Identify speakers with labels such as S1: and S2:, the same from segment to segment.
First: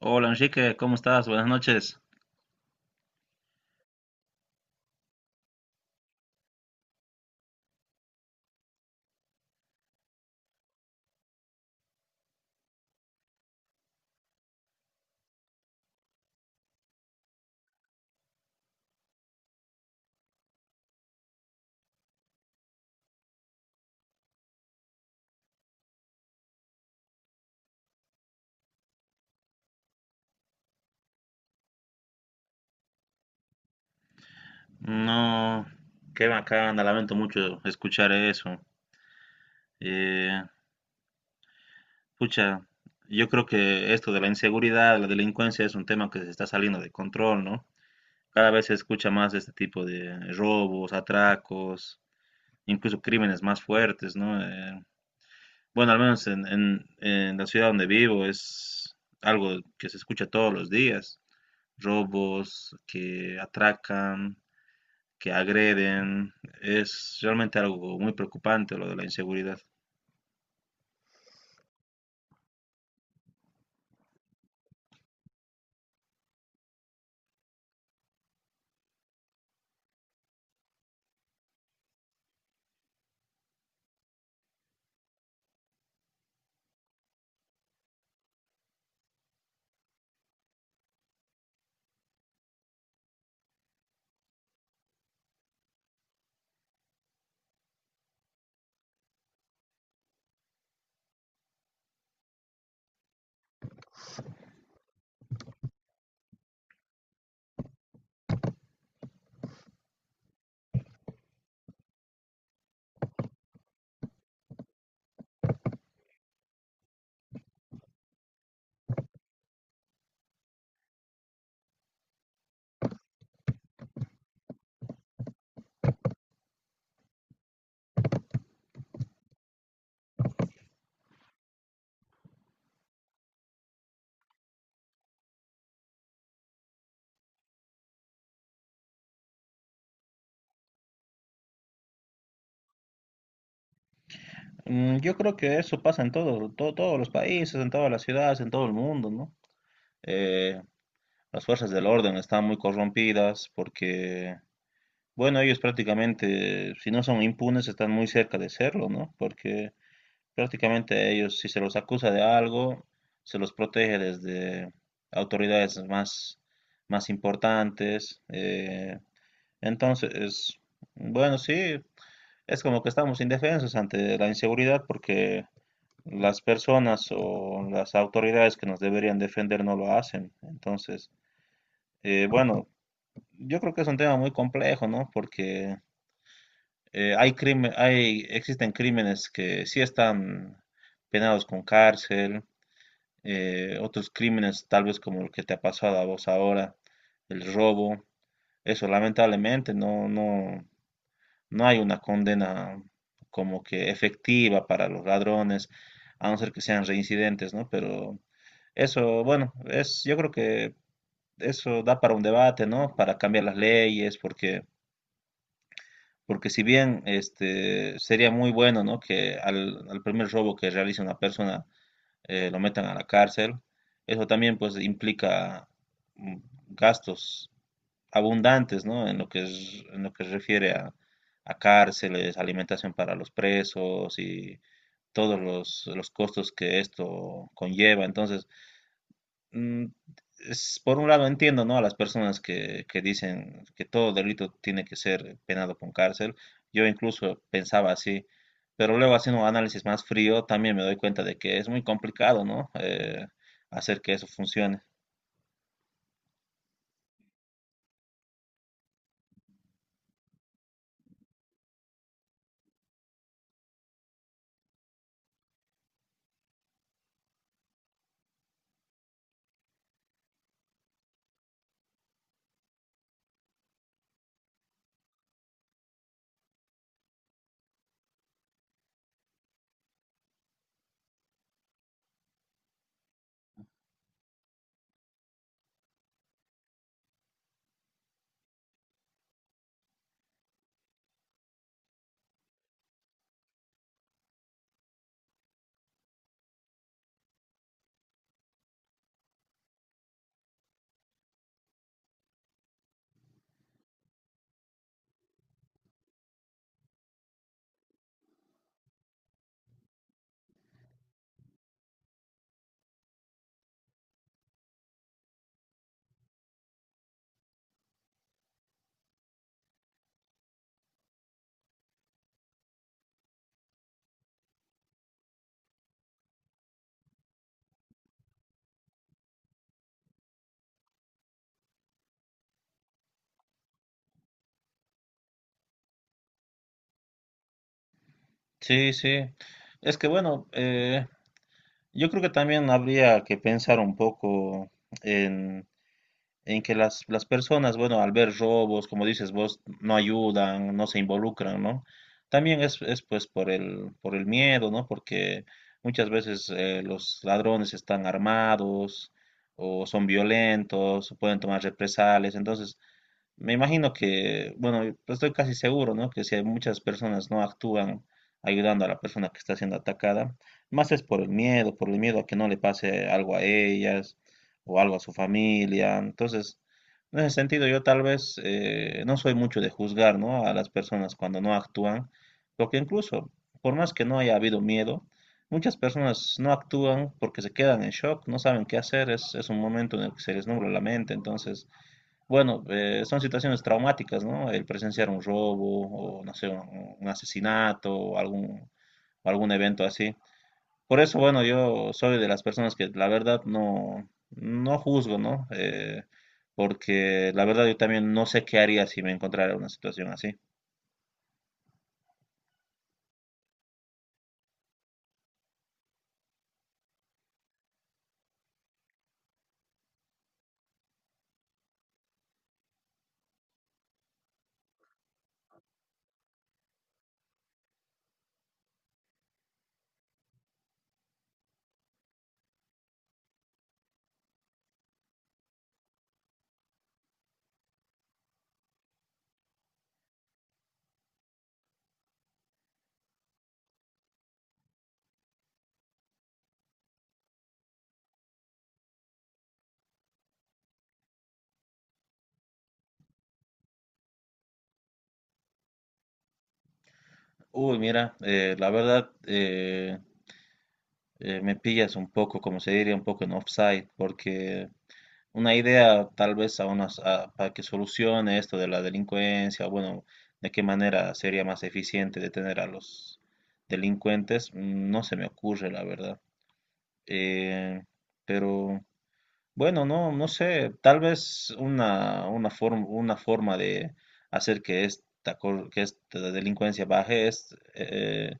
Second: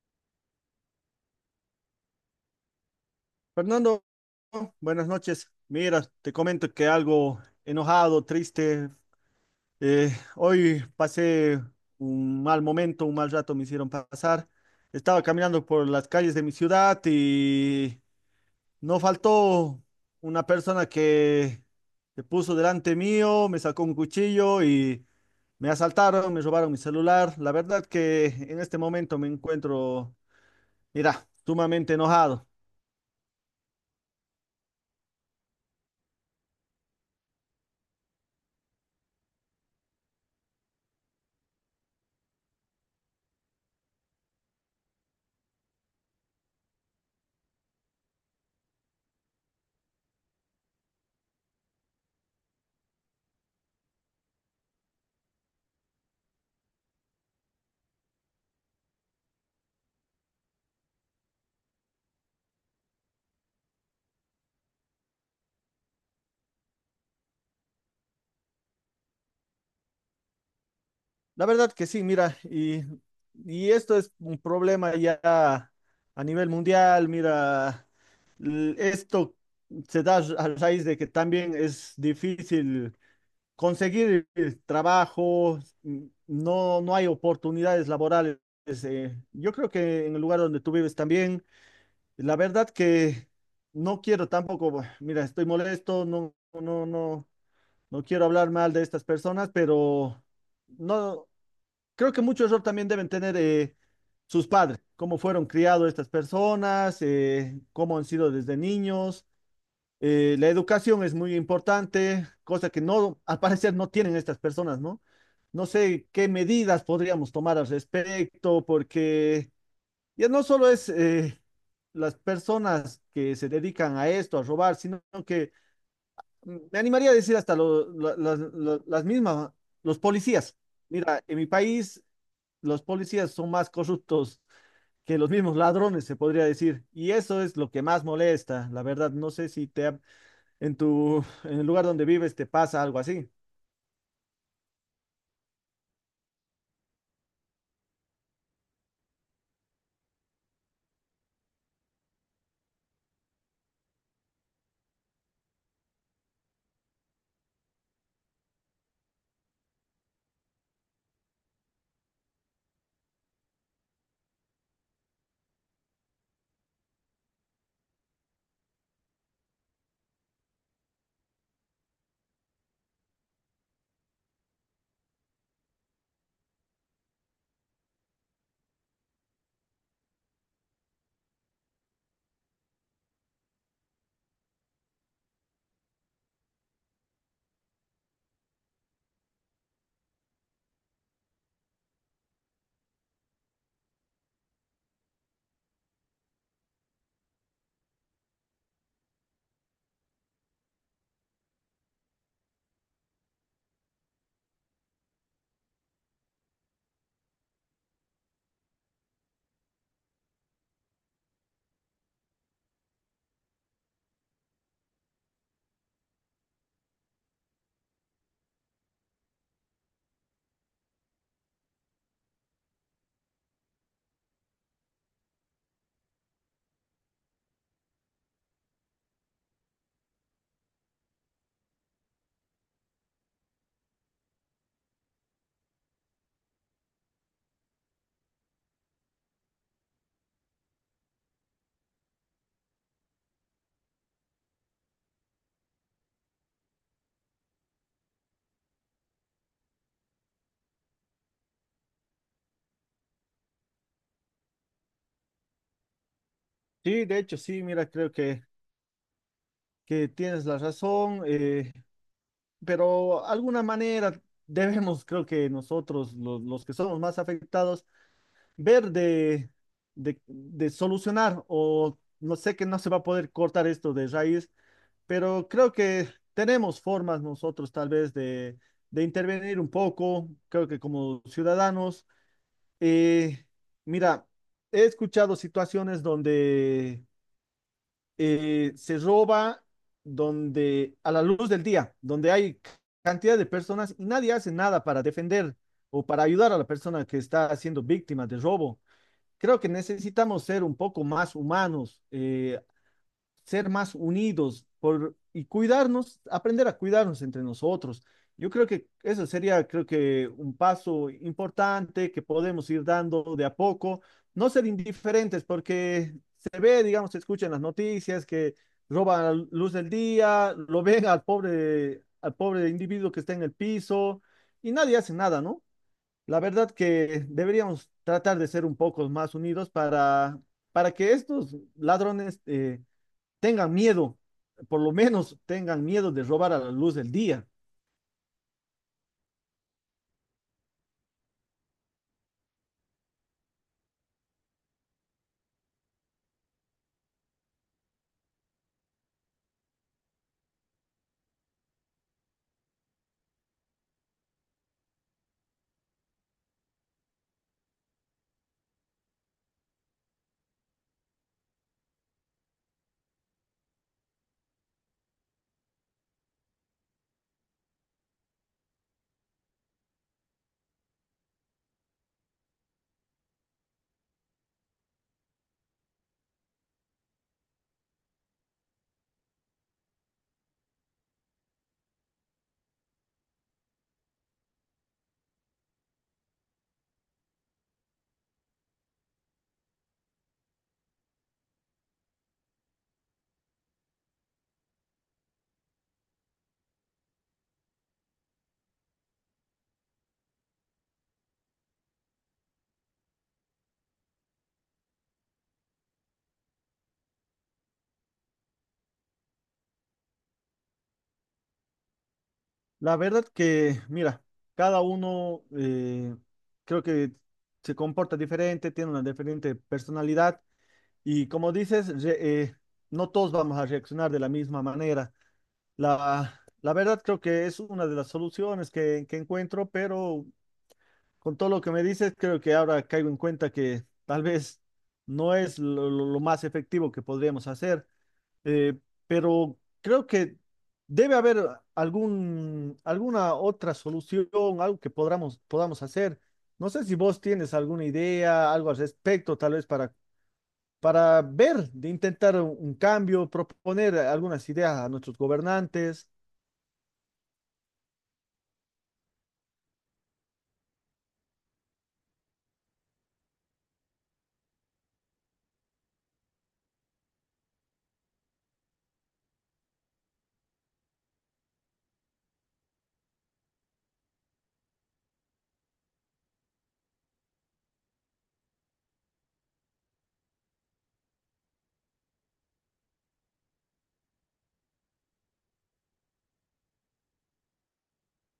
S1: Hola Enrique, ¿cómo estás? Buenas noches.
S2: Fernando, buenas noches. Mira, te comento que algo enojado, triste. eh, Hoy pasé un mal momento, un mal rato me hicieron pasar. Estaba caminando por las calles de mi ciudad y no faltó una persona que se puso delante mío, me sacó un cuchillo y me asaltaron, me robaron mi celular. La verdad que en este momento me encuentro, mira, sumamente enojado.
S1: No, qué bacana, lamento mucho escuchar eso. Eh, pucha, yo creo que esto de la inseguridad, la delincuencia es un tema que se está saliendo de control, ¿no? Cada vez se escucha más de este tipo de robos, atracos, incluso crímenes más fuertes, ¿no? Bueno, al menos en la ciudad donde vivo es algo que se escucha todos los días. Robos que atracan, que agreden. Es realmente algo muy preocupante lo de la inseguridad.
S2: La verdad que sí, mira, y esto es un problema ya a nivel mundial, mira, esto se da a raíz de que también es difícil conseguir el trabajo, no, no hay oportunidades laborales. Yo creo que en el lugar donde tú vives también, la verdad que no quiero tampoco, mira, estoy molesto, no, no, no, no quiero hablar mal de estas personas, pero no. Creo que mucho error también deben tener sus padres, cómo fueron criados estas personas, cómo han sido desde niños. La educación es muy importante, cosa que no, al parecer no tienen estas personas, ¿no? No sé qué medidas podríamos tomar al respecto, porque ya no solo es las personas que se dedican a esto, a robar, sino que me animaría a decir hasta las mismas, ¿no? Los policías. Mira, en mi país los policías son más corruptos que los mismos ladrones, se podría decir. Y eso es lo que más molesta, la verdad. No sé si te ha- En tu en el lugar donde vives te pasa algo así.
S1: Yo creo que eso pasa en todos los países, en todas las ciudades, en todo el mundo, ¿no? Eh, las fuerzas del orden están muy corrompidas porque, bueno, ellos prácticamente, si no son impunes, están muy cerca de serlo, ¿no? Porque prácticamente a ellos, si se los acusa de algo, se los protege desde autoridades más importantes. Entonces, bueno, sí, es como que estamos indefensos ante la inseguridad porque las personas o las autoridades que nos deberían defender no lo hacen. Entonces, bueno, yo creo que es un tema muy complejo, ¿no? Porque hay crimen, hay, existen crímenes que sí están penados con cárcel, otros crímenes tal vez como el que te ha pasado a vos ahora, el robo. Eso lamentablemente no, hay una condena como que efectiva para los ladrones, a no ser que sean reincidentes, ¿no? Pero eso, bueno, es, yo creo que eso da para un debate, ¿no? Para cambiar las leyes, porque, porque si bien este sería muy bueno, ¿no? Que al primer robo que realice una persona lo metan a la cárcel, eso también pues implica mm, gastos abundantes, ¿no? En lo que es, en lo que se refiere a cárceles, alimentación para los presos y todos los costos que esto conlleva. Entonces, mm, por un lado entiendo, ¿no? A las personas que dicen que todo delito tiene que ser penado con cárcel. Yo incluso pensaba así, pero luego haciendo un análisis más frío también me doy cuenta de que es muy complicado, ¿no? Hacer que eso funcione.
S2: Sí, de hecho, sí, mira, que tienes la razón, pero alguna manera debemos, creo que nosotros, los que somos más afectados, ver de solucionar o no sé que no se va a poder cortar esto de raíz, pero creo que tenemos formas nosotros tal vez de intervenir un poco, creo que como ciudadanos. eh, Mira, he escuchado situaciones donde se roba, donde a la luz del día, donde hay cantidad de personas y nadie hace nada para defender o para ayudar a la persona que está siendo víctima de robo. Creo que necesitamos ser un poco más humanos, ser más unidos por, y cuidarnos, aprender a cuidarnos entre nosotros. Yo creo que eso sería, creo que un paso importante que podemos ir dando de a poco, no ser indiferentes porque se ve, digamos, se escucha en las noticias que roban la luz del día, lo ven al pobre individuo que está en el piso y nadie hace nada, ¿no? La verdad que deberíamos tratar de ser un poco más unidos para que estos ladrones tengan miedo, por lo menos tengan miedo de robar a la luz del día.
S1: Sí, sí. Es que bueno, yo creo que también habría que pensar un poco en, en que las personas, bueno, al ver robos, como dices vos, no ayudan, no se involucran, ¿no? También es pues por por el miedo, ¿no? Porque muchas veces los ladrones están armados o son violentos, o pueden tomar represalias, entonces me imagino que, bueno, estoy casi seguro, ¿no? Que si hay muchas personas no actúan ayudando a la persona que está siendo atacada, más es por el miedo a que no le pase algo a ellas o algo a su familia. Entonces, en ese sentido, yo tal vez no soy mucho de juzgar, ¿no? A las personas cuando no actúan, porque incluso, por más que no haya habido miedo, muchas personas no actúan porque se quedan en shock, no saben qué hacer, es un momento en el que se les nubla la mente, entonces... Bueno, son situaciones traumáticas, ¿no? El presenciar un robo o, no sé, un asesinato o algún, algún evento así. Por eso, bueno, yo soy de las personas que la verdad no, no juzgo, ¿no? Porque la verdad yo también no sé qué haría si me encontrara en una situación así.
S2: La verdad que, mira, cada uno creo que se comporta diferente, tiene una diferente personalidad y como dices, no todos vamos a reaccionar de la misma manera. La verdad creo que es una de las soluciones que encuentro, pero con todo lo que me dices, creo que ahora caigo en cuenta que tal vez no es lo más efectivo que podríamos hacer, eh, pero creo que debe haber alguna otra solución, algo que podamos hacer. No sé si vos tienes alguna idea, algo al respecto, tal vez para ver, de intentar un cambio, proponer algunas ideas a nuestros gobernantes.
S1: Uy, mira, la verdad me pillas un poco, como se diría, un poco en offside, porque una idea tal vez a unas, para que solucione esto de la delincuencia, bueno, de qué manera sería más eficiente detener a los delincuentes, no se me ocurre, la verdad. Eh, pero bueno, no, no sé, tal vez una forma de hacer que esta, que esta delincuencia baje es...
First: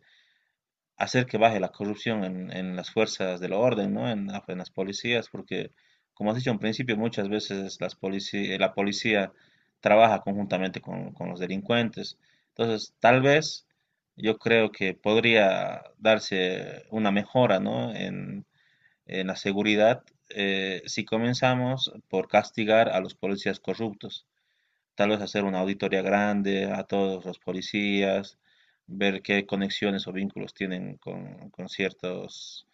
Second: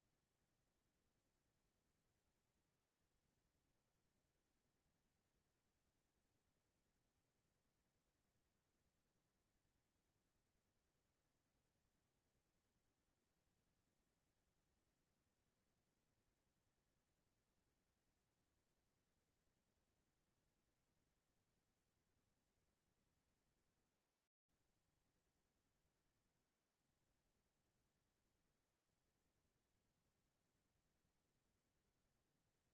S1: hacer que baje la corrupción en las fuerzas del orden, ¿no? En, en las policías, porque, como has dicho en principio, muchas veces la policía trabaja conjuntamente con los delincuentes. Entonces, tal vez yo creo que podría darse una mejora, ¿no? En la seguridad si comenzamos por castigar a los policías corruptos. Tal vez hacer una auditoría grande a todos los policías, ver qué conexiones o vínculos tienen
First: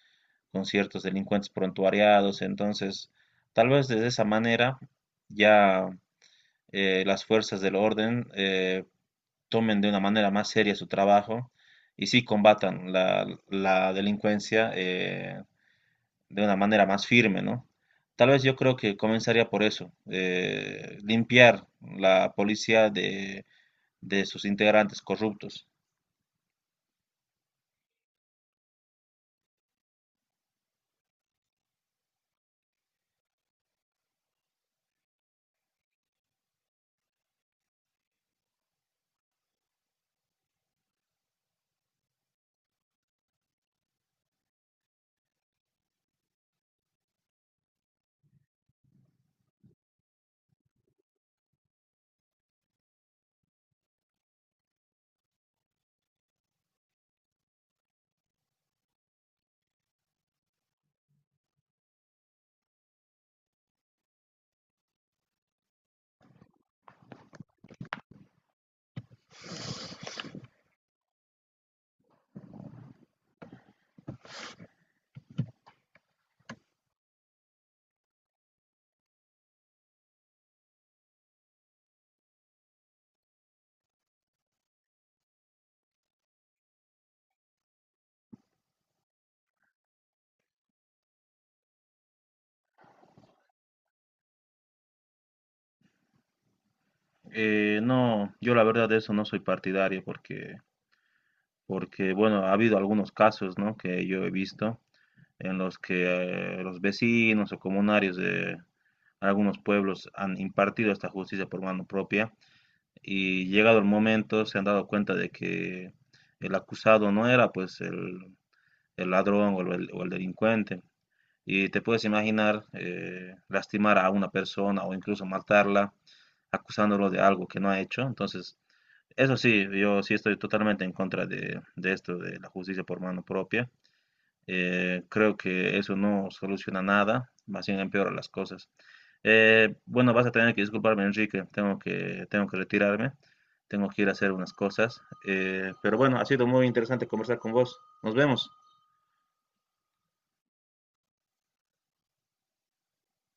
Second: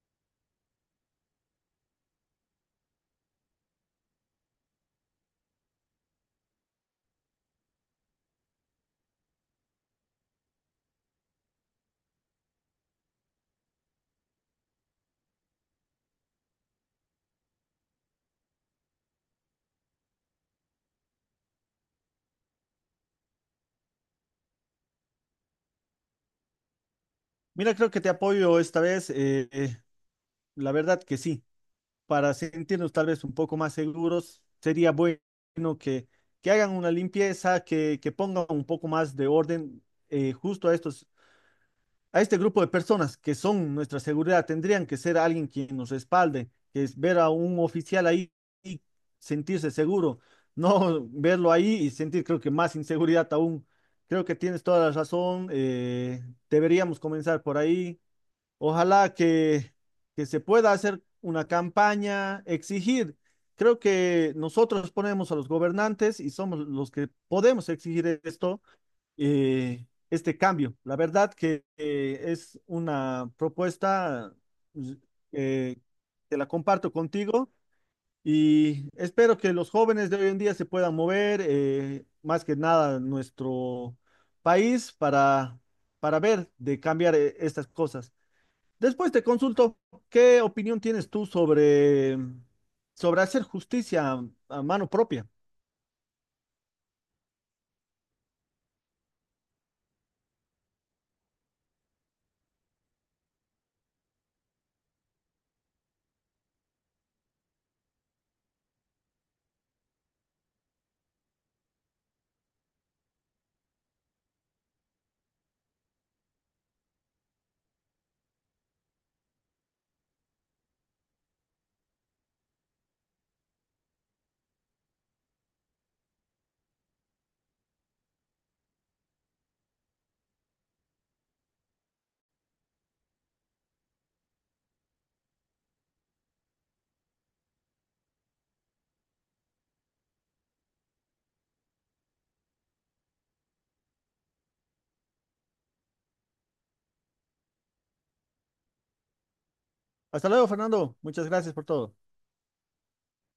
S1: con ciertos delincuentes prontuariados. Entonces, tal vez de esa manera ya las fuerzas del orden tomen de una manera más seria su trabajo y sí combatan la delincuencia de una manera más firme, ¿no? Tal vez yo creo que comenzaría por eso, limpiar la policía de sus integrantes corruptos.
S2: Mira, creo que te apoyo esta vez, la verdad que sí. Para sentirnos tal vez un poco más seguros, sería bueno que, que hagan una limpieza, que pongan un poco más de orden justo a estos, a este grupo de personas que son nuestra seguridad. Tendrían que ser alguien quien nos respalde, que es ver a un oficial ahí y sentirse seguro, no verlo ahí y sentir creo que más inseguridad aún. Creo que tienes toda la razón. Deberíamos comenzar por ahí. Ojalá que se pueda hacer una campaña, exigir. Creo que nosotros ponemos a los gobernantes y somos los que podemos exigir esto, este cambio. La verdad que es una propuesta pues, eh, que la comparto contigo y espero que los jóvenes de hoy en día se puedan mover, más que nada nuestro país, para ver de cambiar estas cosas. Después te consulto, ¿qué opinión tienes tú sobre, sobre hacer justicia a mano propia?
S1: No, yo la verdad de eso no soy partidario porque, porque, bueno, ha habido algunos casos, ¿no? que yo he visto en los que los vecinos o comunarios de algunos pueblos han impartido esta justicia por mano propia y llegado el momento se han dado cuenta de que el acusado no era pues el ladrón o el delincuente, y te puedes imaginar lastimar a una persona o incluso matarla acusándolo de algo que no ha hecho. Entonces, eso sí, yo sí estoy totalmente en contra de esto, de la justicia por mano propia. Creo que eso no soluciona nada, más bien empeora las cosas. Bueno, vas a tener que disculparme, Enrique, tengo que retirarme, tengo que ir a hacer unas cosas. Pero bueno, ha sido muy interesante conversar con vos. Nos vemos.
S2: Hasta luego, Fernando. Muchas gracias por todo.